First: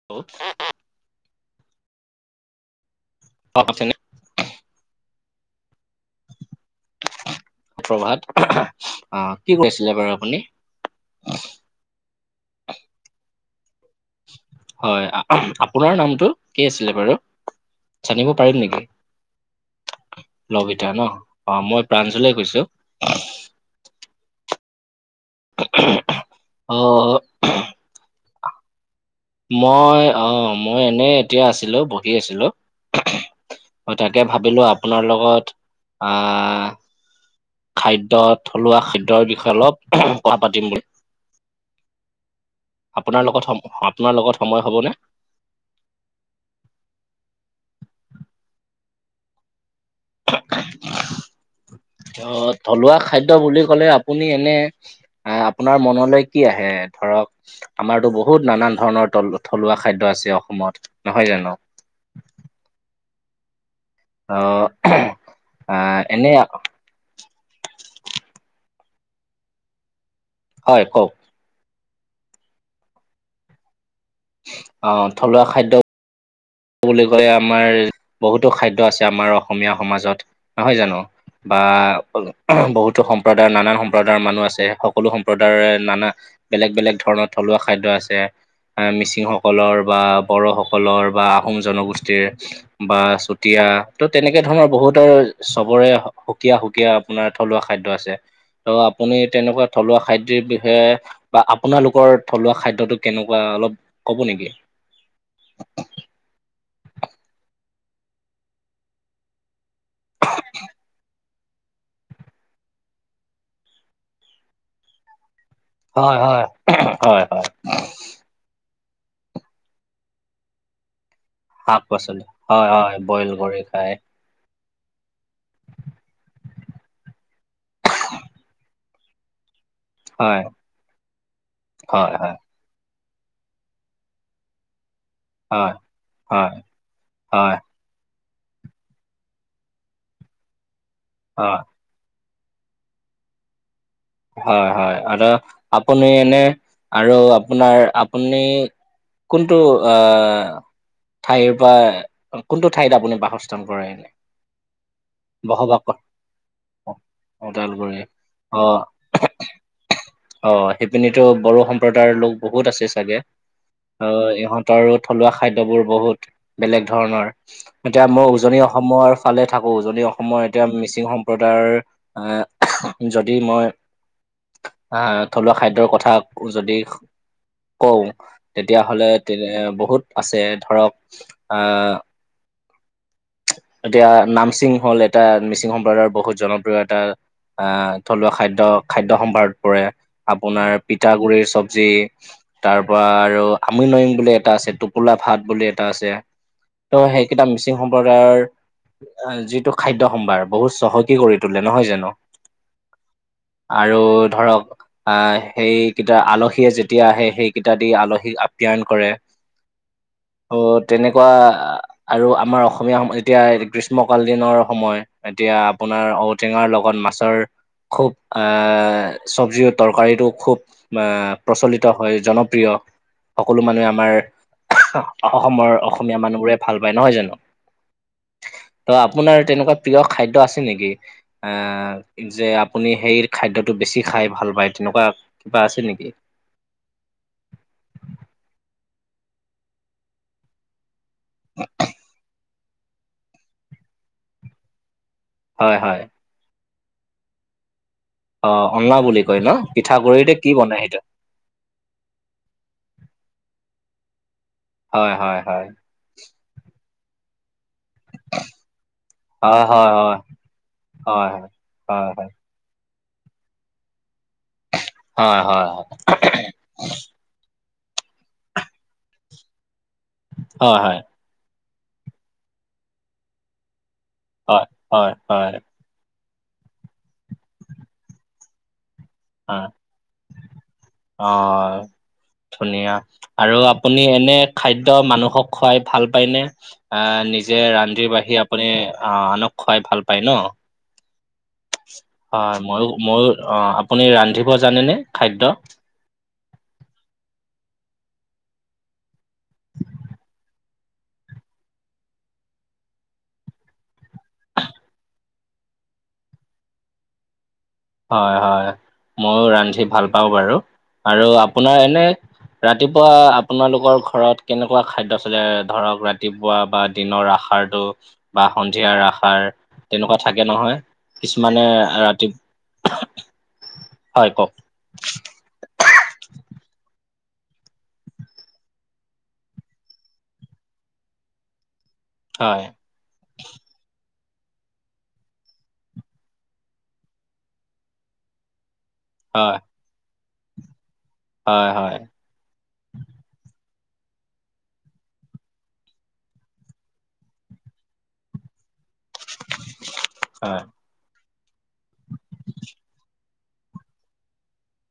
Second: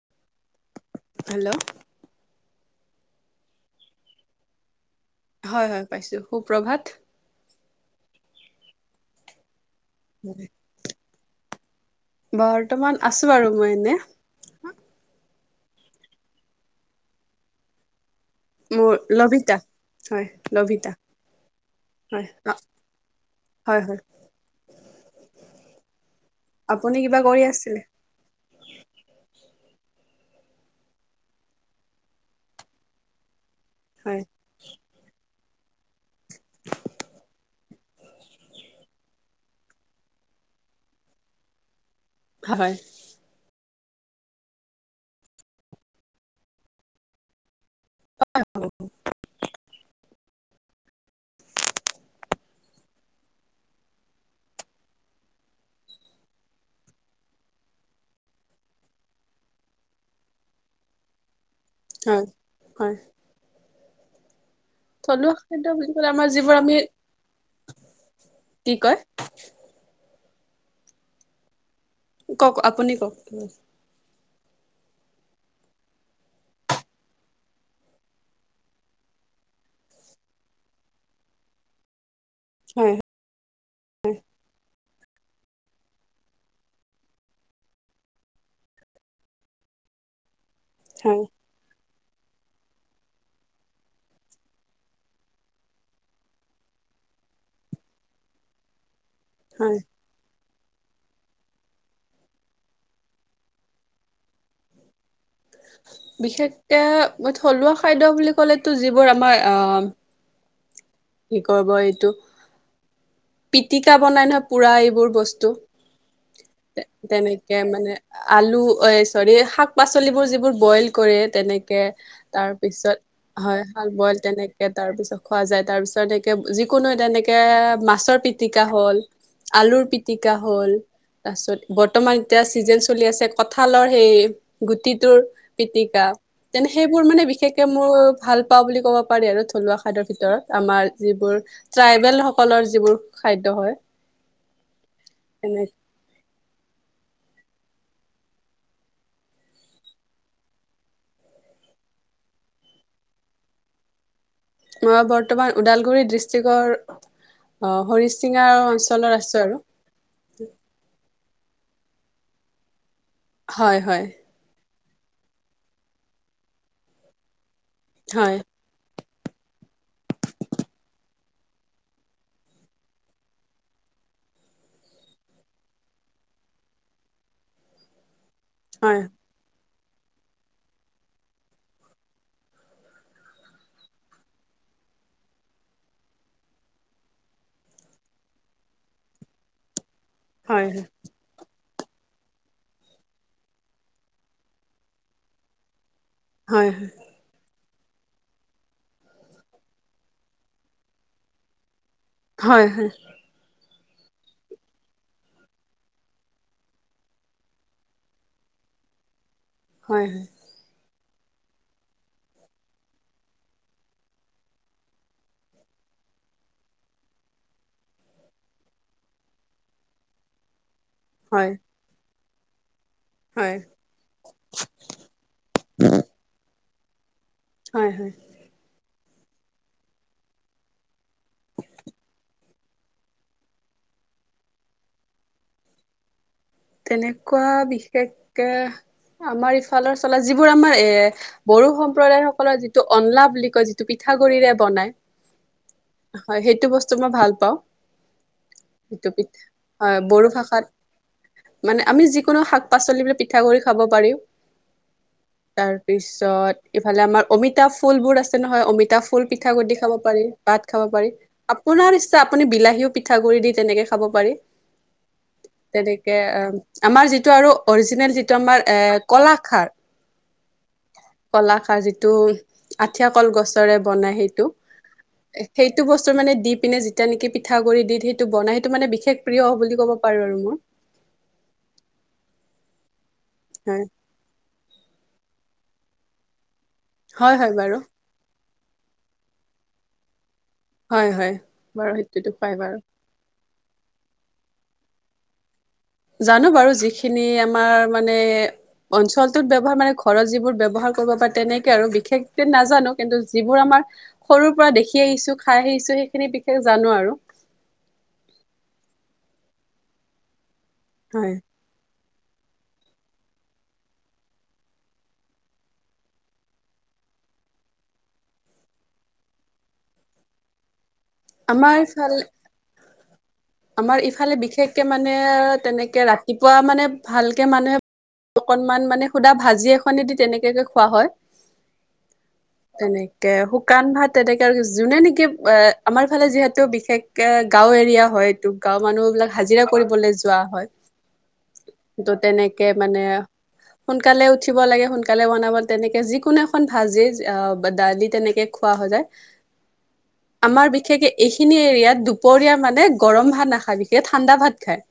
[unintelligible] Hello? অ', আছে নে? হয়, হয়, পাইছো সু প্ৰ্ৰভাত। সুপ্ৰভাত অ', কি কৰি আছিলে বাৰু আপুনি? বৰ্তমান আছো আৰু মই এনে। হয়, আপোনাৰ নামটো কি আছিলে বাৰু? জানিব পাৰিম নে? মোৰ লবিতা। লভিতা ন' অ', মই হয় প্ৰাঞ্জলে কৈছো। হয়, হয়, আপুনি অ কিবা কৰি আছিলে? মই অ', মই এনে এতিয়া আছিলোঁ, বহি আছিলোঁ। হয়, তাকে ভাবিলো আপোনাৰ লগত আহ খাদ্য থলুৱা খাদ্যৰ বিষয়ে অলপ কথা পাতিম বুলি। হয়। আপোনাৰ লগত সম আপোনাৰ লগত সময় হ'ব নে? [unintelligible] অ', থলুৱা খাদ্য বুলি ক'লে আপুনি এনে অ', আপোনাৰ মনলৈ কি আহে ধৰক আমাৰতো বহুত নানান ধৰণৰ থলুৱা খাদ্য আছে অসমত, নহয় জানো? হয়, হয়। অ'। থলুৱা খাদ্য বুলি আহ ক'লে এনে আমাৰ যিবোৰ আমি, কি কয়? হয়, কওক। কওক আপুনি কওক। অ', থলুৱা খাদ্য কবলৈ গ'লে আমাৰ বহুতো খাদ্য আছে আমাৰ অসমীয়া সমাজত নহয় জানো? বা হয় বহুতো সম সম্প্ৰদায়ৰ নানান সম্প্ৰদায়ৰ মানুহ আছে সকলো সম্প্ৰদায়ৰ নানা বেলেগ বেলেগ ধৰণৰ থলুৱা খাদ্য আছে এ মিচিংসকলৰ বা বড়সকলৰ হয় বা আহোম জনগোষ্ঠীৰ। বা চুতিয়া ত' তেনেকে ধৰণৰ বহুতৰ চবৰে সুকীয়া সুকীয়া আপোনাৰ থলুৱা খাদ্য আছে, ত' আপুনি তেনেকুৱা হয় থলুৱা খাদ্যৰ বিষয়ে বা আপোনালোকৰ থলুৱা খাদ্যটো কেনেকুৱা অলপ ক'ব নেকি? বিশেষকৈ থলুৱা খাদ্য বুলি ক'লেতো যিবোৰ আমাৰ [inaudible] কি কৰিব এইটো পিটিকা বনাই নহয়, পোৰা এইবোৰ বস্তু। হয় হয়। তে হয় হয়। তেনেকে মানে আলু এ চৰি শাক-পাচলিবোৰ যিবোৰ বইল কৰে শাক তেনেকে পাচলি হয় হয় তাৰপিছত বইল কৰি হয় খায় হাল বইল তেনেকে তাৰ পিছত খোৱা যায় তাৰ পিছ এতেকে যিকোনো তেনেকে মাছৰ পিটকা হ'ল, আলুৰ পি টিকা হয় হল, তাছত হয় বৰ্তমান হয় এতিয়া চি চিজন চলি আছে কঁঠালৰ সেই গুটিটোৰ হয় পিটিকা হয় তেনে সেইবোৰ মানে হয় বিশেষকে মো ভাল পাও বুলি ক'ব পাৰি আৰু থলুৱা খাদ্যৰ ভিতৰত আমাৰ যিবোৰ ট্ৰাইবেল সকলৰ যিবোৰ খাদ্য হয় হয় হয়, আৰু তেনে আপুনি এনে আৰু আপোনাৰ আপুনি কোনটো আ ঠাইৰ পা কোনটো ঠাইত আপুনি বাসস্থান কৰে এনে? মই বৰ্তমান বসবাস কৰে ওদালগুৰি ডিষ্ট্ৰিকৰ অ, অ ওদালগুৰি অ হৰিচিঙাৰ অঞ্চলৰ আছোঁ আৰু অ সেইপিনে টো বড়ো সম্প্ৰদায়ৰ লোক বহুত আছে চাগে, হয় হয় অ ইহঁত তৰো থলুৱা খাদ্যবোৰ বহুত বেলেগ ধৰণৰ এতিয়া মই হয় উজনি অসমৰ ফালে থাকো যদি অসমৰ এতিয়া মিচিং সম্প্ৰদায়ৰ এ যদি মই আহ থলুৱা খাদ্যৰ কথা যদি কওঁ হয় তেতিয়াহলে তেনে বহুত আছে ধৰক আহ এতিয়া নামচিং হ'ল এটা মিচিং সম্প্ৰদায়ৰ বহুত জনপ্ৰিয় এটা আহ থলুৱা খাদ্য খাদ্যয় সম্ভাৰত পৰে হয় আপোনাৰ পিঠাগুৰিৰ চব জি তাৰ পৰা আৰু আমনইং বুলি এটা আছে, টোপোলা ভাট বুলি এটা আছে হয় হয় অ সেকেটা মিচিং সম ম্প্ৰদায়ৰ যিটো খাদ্য সম্ভাৰ বহুত চহকী কৰি তোলে নহয় জানোঁ হয় হয় আৰু ধৰক আহ সেইকেইটা আলহীয়ে যেতিয়া আহে, সেইকেইটা দি আলহীক আপ্যায়ন কৰে হয় হয় অ তেনেকুৱা আৰু আমাৰ অস অসমীয়া সম এতিয়া গ্ৰীষ্মকাল দিনৰ সময় এতিয়া আপোনাৰ ঔটেঙাৰ লগত মাছৰ খুব এ চব্জিও তৰকাৰীটো খুব মে হয় প্ৰচলিত হয়, জনপ্ৰিয় সকলো মানুহে আমাৰ অসমৰ অসমীয়া মানুহবোৰে ভাল পায় নহয় জানো হয় হয় ত' আপোনাৰ তেনেকুৱা প্ৰিয় খাদ্য আছে নেকি আহ যে আপুনি সেইৰ খাদ্যটো বেছি খাই ভাল পায় তেনেকুৱা কিবা আছে নেকি? তেনেকুৱা বিশেষকে আমাৰ ইফালৰ চলা যিবোৰ আমাৰ এ বড়ো সম্প্ৰদায় সকলৰ যিটো অনলা বুলি কয় যিটো পিঠাগুৰিৰে বনায় হয় হয় হয় সেইটো বস্তু মই ভাল পাওঁ। অ অনলা সেইটো বুলি পিঠা কয় ন, হয় বড়ো পিঠাগুড়িটো কি ভাষাত বনাই সেইটো মানে আমি যিকোনো শাক-পাচলিবিৰ পিঠাগুৰি খাব পাৰিও হয় হয় হয় পিছত ইফালে আমাৰ অমিতা ফুল বোৰ আছে নহয় অমিতাভ হয় পিঠাগুটি হয় খাব হয় পাৰি, ভাত খাব পাৰি। হয় আপোনাৰ হয় ইচ্ছা আপুনি বিলাহীও পিঠাগুড়ি দি তেনেকে খাব পাৰি। হয় হয় হয়। তেনেকে আমাৰ যিটো আৰু অৰিজিনেল যিটো আমাৰ এ কলাখাৰ হয় হয়। কলাখাৰ যিটো আঠিয়া কল গছৰে বনাই সেইটো, হয় হয় হয় হয় সেই টো বস্তু মানে দি পিনে যেতিয়া নেকি পিঠাগুড়ি দি সেইটো বনাই সেইটো মানে বিশেষ প্ৰিয় হয় বুলি ক'ব পাৰো আৰু ন'? অ' ধুনীয়া, আৰু হয় আপুনি এনে খাদ্য মানুহক খুৱাই ভাল পায় নে? আহ হয় হয় নিজে বাৰু ৰান্ধি-বাঢ়ি মানে আনক খুৱাই ভাল পায় ন? হয় হয়। বাৰু সেই হয় মইয়ো মইয়ো অ' আপুনি ৰান্ধিব জানেনে, খাদ্য? জানো বাৰু যিখিনি আমাৰ মানে অঞ্চলটোত ব্যৱহাৰ মানে ঘৰত যিবোৰ ব্যৱহাৰ কৰিব পাই তেনেকে আৰু বিশেষকে নাজানো কিন্তু যিবোৰ আমাৰ সৰুৰ পৰা দেখি আহিছোঁ, খাই আহিছোঁ সেইখিনি বিশেষ জানো আৰু। হয় হয়, মইও ৰান্ধি ভাল পাওঁ বাৰু আৰু হয়। আপোনাৰ এনে ৰাতিপুৱা আপোনালোকৰ ঘৰত কেনেকুৱা খাদ্য চলে? ধৰক ৰাতিপুৱা বা দিনৰ আষাৰটো বা সন্ধিয়াৰ আষাৰ তেনেকুৱা থাকে নহয়? কিছুমানে আমাৰ ইফালে ৰাতি আমাৰ হয় ইফালে কওক বিশেষকে মানে তেনেকে ৰাতিপুৱা মানে ভালকে মানহে অকনমান মানে সুদা ভাজি এখনেদি তেনেকেকে খোৱা হয়। হয়। তেনেকে শুকান ভাত তেনেকে আৰু যোনে নেকি আমাৰ ফালে যিহেতু বিশেষ কে গাও এৰিয়া হয়টো গাওৰ মানুহ বিলাক হয় হাজিৰা কৰিবলৈ যোৱা হয় হয় হয়। ত' তেনেকে মানে সোনকালে উঠিব লাগে, সোনকালে বনাব তেনেকে যিকোনো এখন ভাজি, দালি তেনেকে খোৱা হৈ যায়। হয় আমাৰ বিশেষকে এইখিনি এৰিয়াত দূপৰীয়া মানে গৰম ভাত নাখায় বিশেষ ঠাণ্ডা ভাত খায়।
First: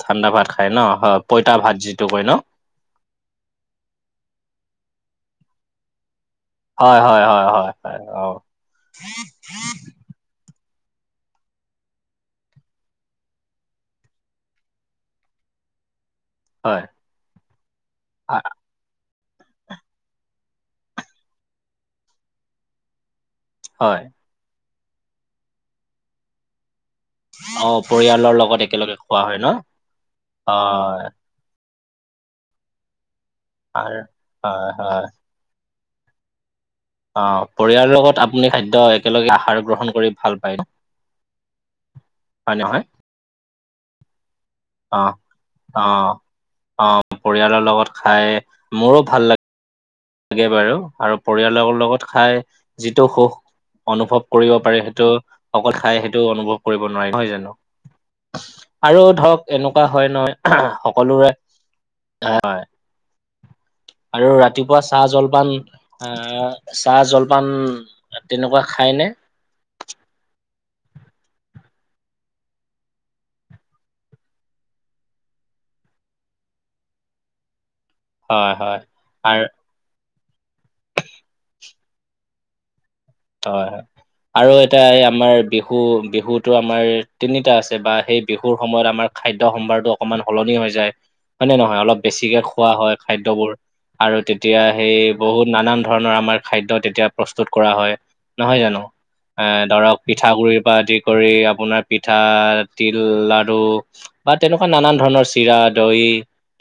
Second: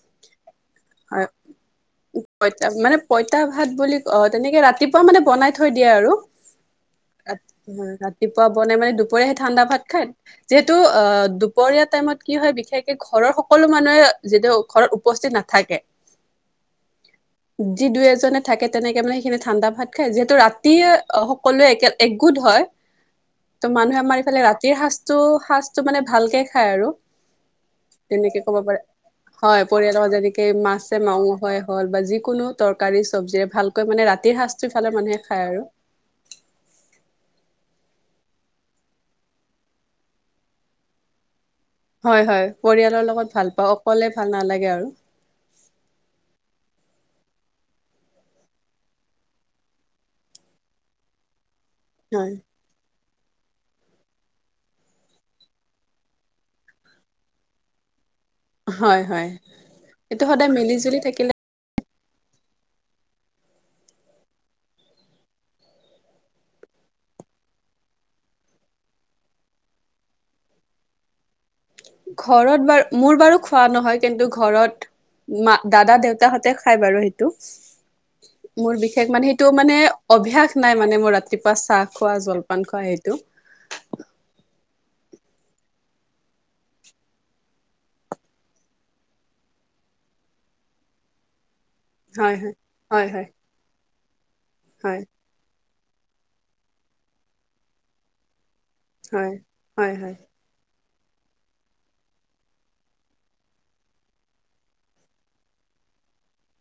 ঠাণ্ডা ভাত খাই ন? হয়, পইতা ভাত যিটো কয় ন? পইতা মানে পইতা ভাত বুলি অ তেনেকে ৰাতিপুৱা মানে বনাই থৈ দিয়ে আৰু। হয় হয় হয় হয় হয় অ ৰাতিপুৱা বনাই মানে দুপৰীয়া হেত ঠাণ্ডা ভাত খাই, যিহেতু অ' দুপৰীয়া টাইমত কি হয় বিশেষকে ঘৰৰ সকলো মানুহে যেদিয়া ঘৰত উপস্থিত নাথাকে হয় যি দুই-এজনে থাকে তেনেকে মানে সেইখিনি ঠাণ্ডা ভাত খায়, যিহেতু ৰাতিয়ে সকলোৱে একে একগোট হয় ত' মানুহে হয় আমাৰ ইফালে ৰাতিৰ সাজটো, সাঁজটো মানে ভালকে খায় আৰু। অ'ৱ তেনেকে ক'ব পাৰে, হয় পৰিয়ালৰ যেনেকে মাছে, হয় মাংসই হ'ল বা যিকোনো তৰকাৰী, চব্জিৰে ভালকৈ মানে ৰাতিৰ হয় সাঁজটোফালে হয় মানুহে খায় আৰু। অ' পৰিয়াল লগত আপুনি খাদ্য একেলগে আহাৰ গ্ৰহণ কৰি ভাল পায় নে? হয় হয়, পৰিয়ালৰ লগত ভাল পাওঁ অকলে ভাল নালাগে আৰু। অ, অঁ, অঁ পৰিয়ালৰ লগত খাই মোৰো ভাল লা- লাগে বাৰু আৰু পৰিয়ালৰৰ লগত হয় খাই যিটো সুখ অনুভৱ কৰিব পাৰি সেইটো অকল খাই সেইটো অনুভৱ কৰিব নোৱাৰি নহয় জানো? আৰু হয় হয় ধৰক এনেকুৱা হয় এইটো সদায় নহয় মিলি জুলি থাকিলে সকলোৰে হয়। আৰু ৰাতিপুৱা চাহ জলপান আহ চাহ জলপান। তেনেকুৱা খাইনে। ঘৰত বাৰো মোৰ বাৰো খোৱা নহয় কিন্তু ঘৰত। মা, দাদা, দেউতাহতে খাই বাৰু সেইটো হয়, হয় মোৰ বিশেষ মানে আৰু সেইটো মানে। অভ্যাস নাই মানে মোৰ ৰাতিপুৱা চাহ খোৱা জলপান খোৱা সেইটো। হয় হয়। আৰু এটা এই আমাৰ বিহু বিহুতো আমাৰ তিনিটা আছে বা সেই বিহুৰ সময়ত আমাৰ। খাদ্যয় সম্ভাৰটো অকমান সলনি হৈ যায় হয় নে নহয় অলপ। বেছিকে খোৱা হয় খাদ্যবোৰ আৰু তেতিয়া হয় সেই। বহুত নানান ধৰণৰ আমাৰ খাদ্য যেতেতিয়া প্ৰস্তুত কৰা হয় নহয় জানো। হয় এ হয় ধৰক হয় পিঠা গুৰি বা আদি। কৰি আপোনাৰ পিঠা, তিল, লাডু। বা তেনেকুৱা নানান ধৰণৰ চিৰা, দৈ।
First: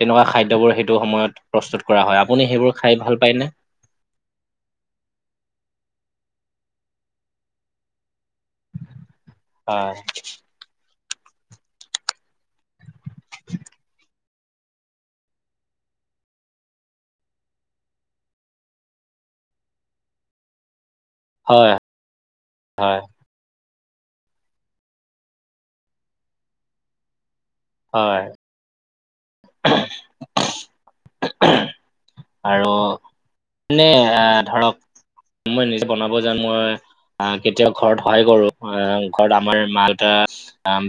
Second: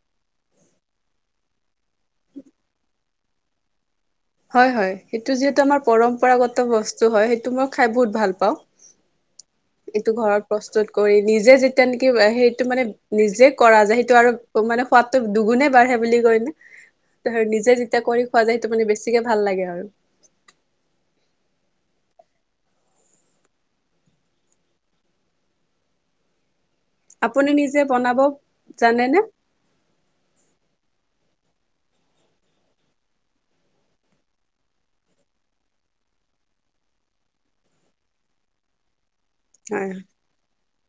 তেনেকুৱা খাদ্যবোৰ সেইটো সময়ত প্ৰস্তুত কৰা হয় আপুনি সেইবোৰ খাই ভাল পায়নে। হয় হয় সেইটো যিহেতু আমাৰ পৰম্পৰাগত বস্তু হয় সেইটো মই খাই বহুত ভাল পাওঁ। হয় এইটো ঘৰত প্ৰস্তুত কৰি নিজে যেতিয়া নেকি হেৰিটো মানে। নিজে কৰা যায় সেইটো আৰু। ত মানে সোৱাদটো দুগুণে বাঢ়ে বুলি কয় ন নিজে যেতিয়া কৰি খোৱা যায় সেইটো মানে। গতিকে ভাল লাগে আৰু। হয় হয়। আপুনি নিজে বনাব হয় জানেনে। আৰু। মানে আ ধৰক। মই নিজে বনাব যানো মই আহ কেতিয়াও ঘৰত সহায় কৰো অ। ঘৰত আমাৰ এ হয় মাল এটা।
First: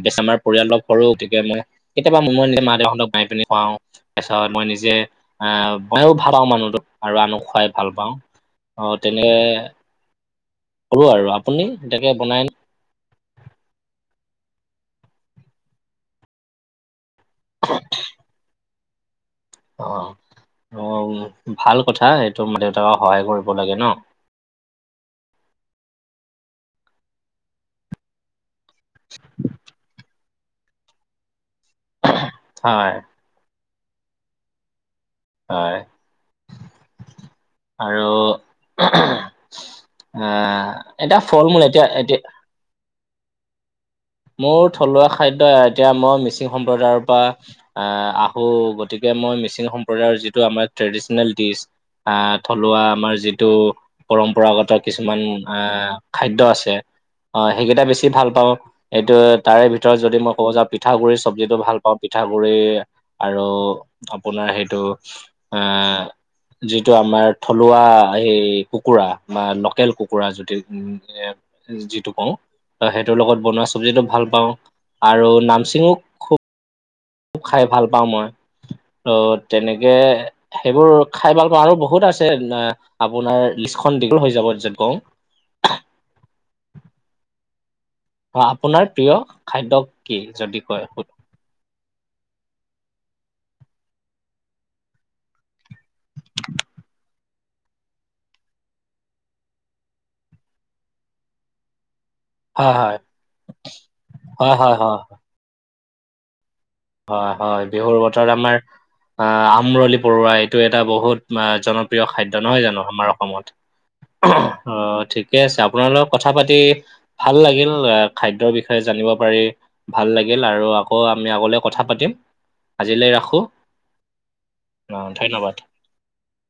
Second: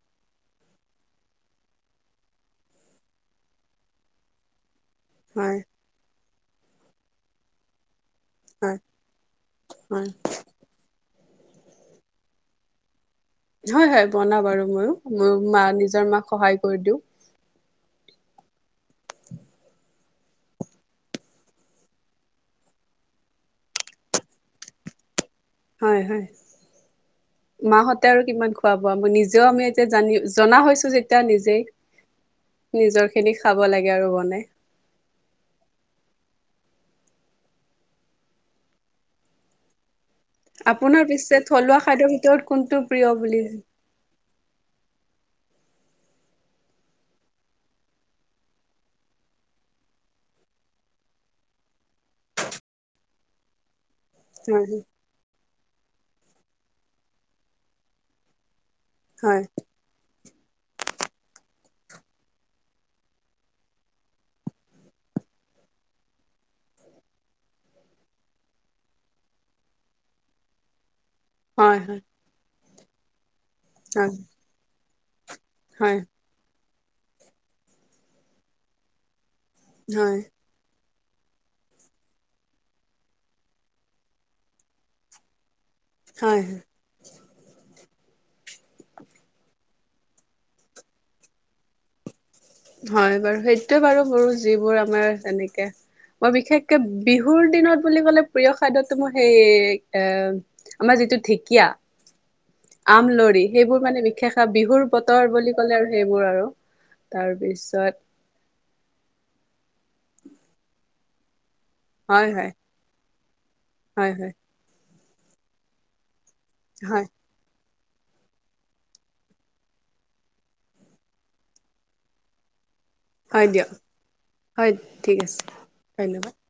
বেছ আমাৰ পৰিয়াল সৰু গতিকে মই কেতিয়াবা মই নিজে মা দেউহঁতক মাই পিনি খুৱাও। তাৰছত মই নিজে হয় আহ মই ভাল পাও মানুহটো আৰু আনক খুৱাই ভাল পাওঁ। হয় অ তেনেকে হয় কৰো আৰু আপুনি এনেকে বনাই নে। হয় হয় বনাও বাৰু মই ময়ো মা নিজৰ মাক সহায় কৰি দিওঁ। অ অ ভাল কথা এইটো মা দেউতাকক সহায় কৰিব লাগে ন। হয় হয় মা হতে আৰু কিমান। পোৱা পোৱা নিজেও আমি এতিয়া জানি জনা হৈছো যেতিয়া নিজেই হয় নিজৰ। সেই খিনি খাব লাগে আৰু বনাই। হয় আৰু। অ আপোনাৰ এতিয়া পিছে ফল-মূল থলুৱা এতিয়া খাদ্যৰ এতিয়া। ভিতৰত কোনটো প্ৰিয় বুলি। মোৰো থলুৱা খাদ্য এ এতিয়া মই মিচিং সম্প্ৰদায়ৰ পৰা্ আহ আহো গতিকে মই মিচিং সম্প্ৰদায়ৰ যিটো আমাৰ ট্ৰেডিচনেল ডিচ। আহ থলুৱা আমাৰ যিটো। পৰম্পৰাগত হয় কিছুমান আহ খাদ্য আছে অ সেইকেইটা বেছি ভাল পাওঁ। এইটো হয় তাৰে ভিতৰত যদি মই কওঁ যাওঁ পিঠাগ গুৰিৰ চব্জিটো ভাল পাওঁ পিঠাগ গুৰি। আৰু আপোনাৰ সেইটো আহ। যিটো আমাৰ থলুৱা এই কুকুৰা বা লোকেল কুকুৰা যদি। হয় এইপ। হয় যিটো কওঁ ত' সেইটোৰ লগত বনোৱা চবজিটো হয় ভাল পাওঁ আৰু নামচিঙো- হয় খুব খাই ভাল পাওঁ মই। ত' তেনেকে- হয় সেইবোৰ খাই ভাল পাওঁ আৰু বহুত আছে আপোনাৰ লিষ্টখন দীঘল হৈ যাব গৈ। হয়। অহ', আপোনাৰ প্ৰিয় খাদ্য কি যদি কয়, সুধ হয় বাৰু সেইটোয়ে বাৰু বো যিবোৰ আমাৰ তেনেকে মই বিশেষকে বিহু- বিহুৰ দিনত বুলি ক'লে প্ৰিয় খাদ্যটো মোৰ সেই এ আমাৰ যিটো ঢেকীয়া- হয় আমলৰি সেইবোৰ মানে বিশষ হয় হয় হয় বিহুৰ হয় বতৰ বুলি ক'লে আৰু সেইবোৰ আৰু। হয়-হয়, তাৰপিছত বিহুৰ বতৰত আমাৰ আমৰলি পৰুৱা এইটো এটা বহুত জনপ্ৰি- প্ৰিয় হয় খাদ্য হয় নহয় জানো আমাৰ অসমত। হয় হয় অ ঠিকে আছে আপোনালোক- কথা পাতি- হয় ভাল লাগিল, খাদ্যৰ বিষয়ে জানিব পাৰি ভাল লাগিল আৰু আকৌ আমি আগলৈ- কথা পাতিম। আজিলৈ ৰাখোঁ হয় দিয়ক হয় অ ঠিক আছে ধন্যবাদ। ধন্যবাদ।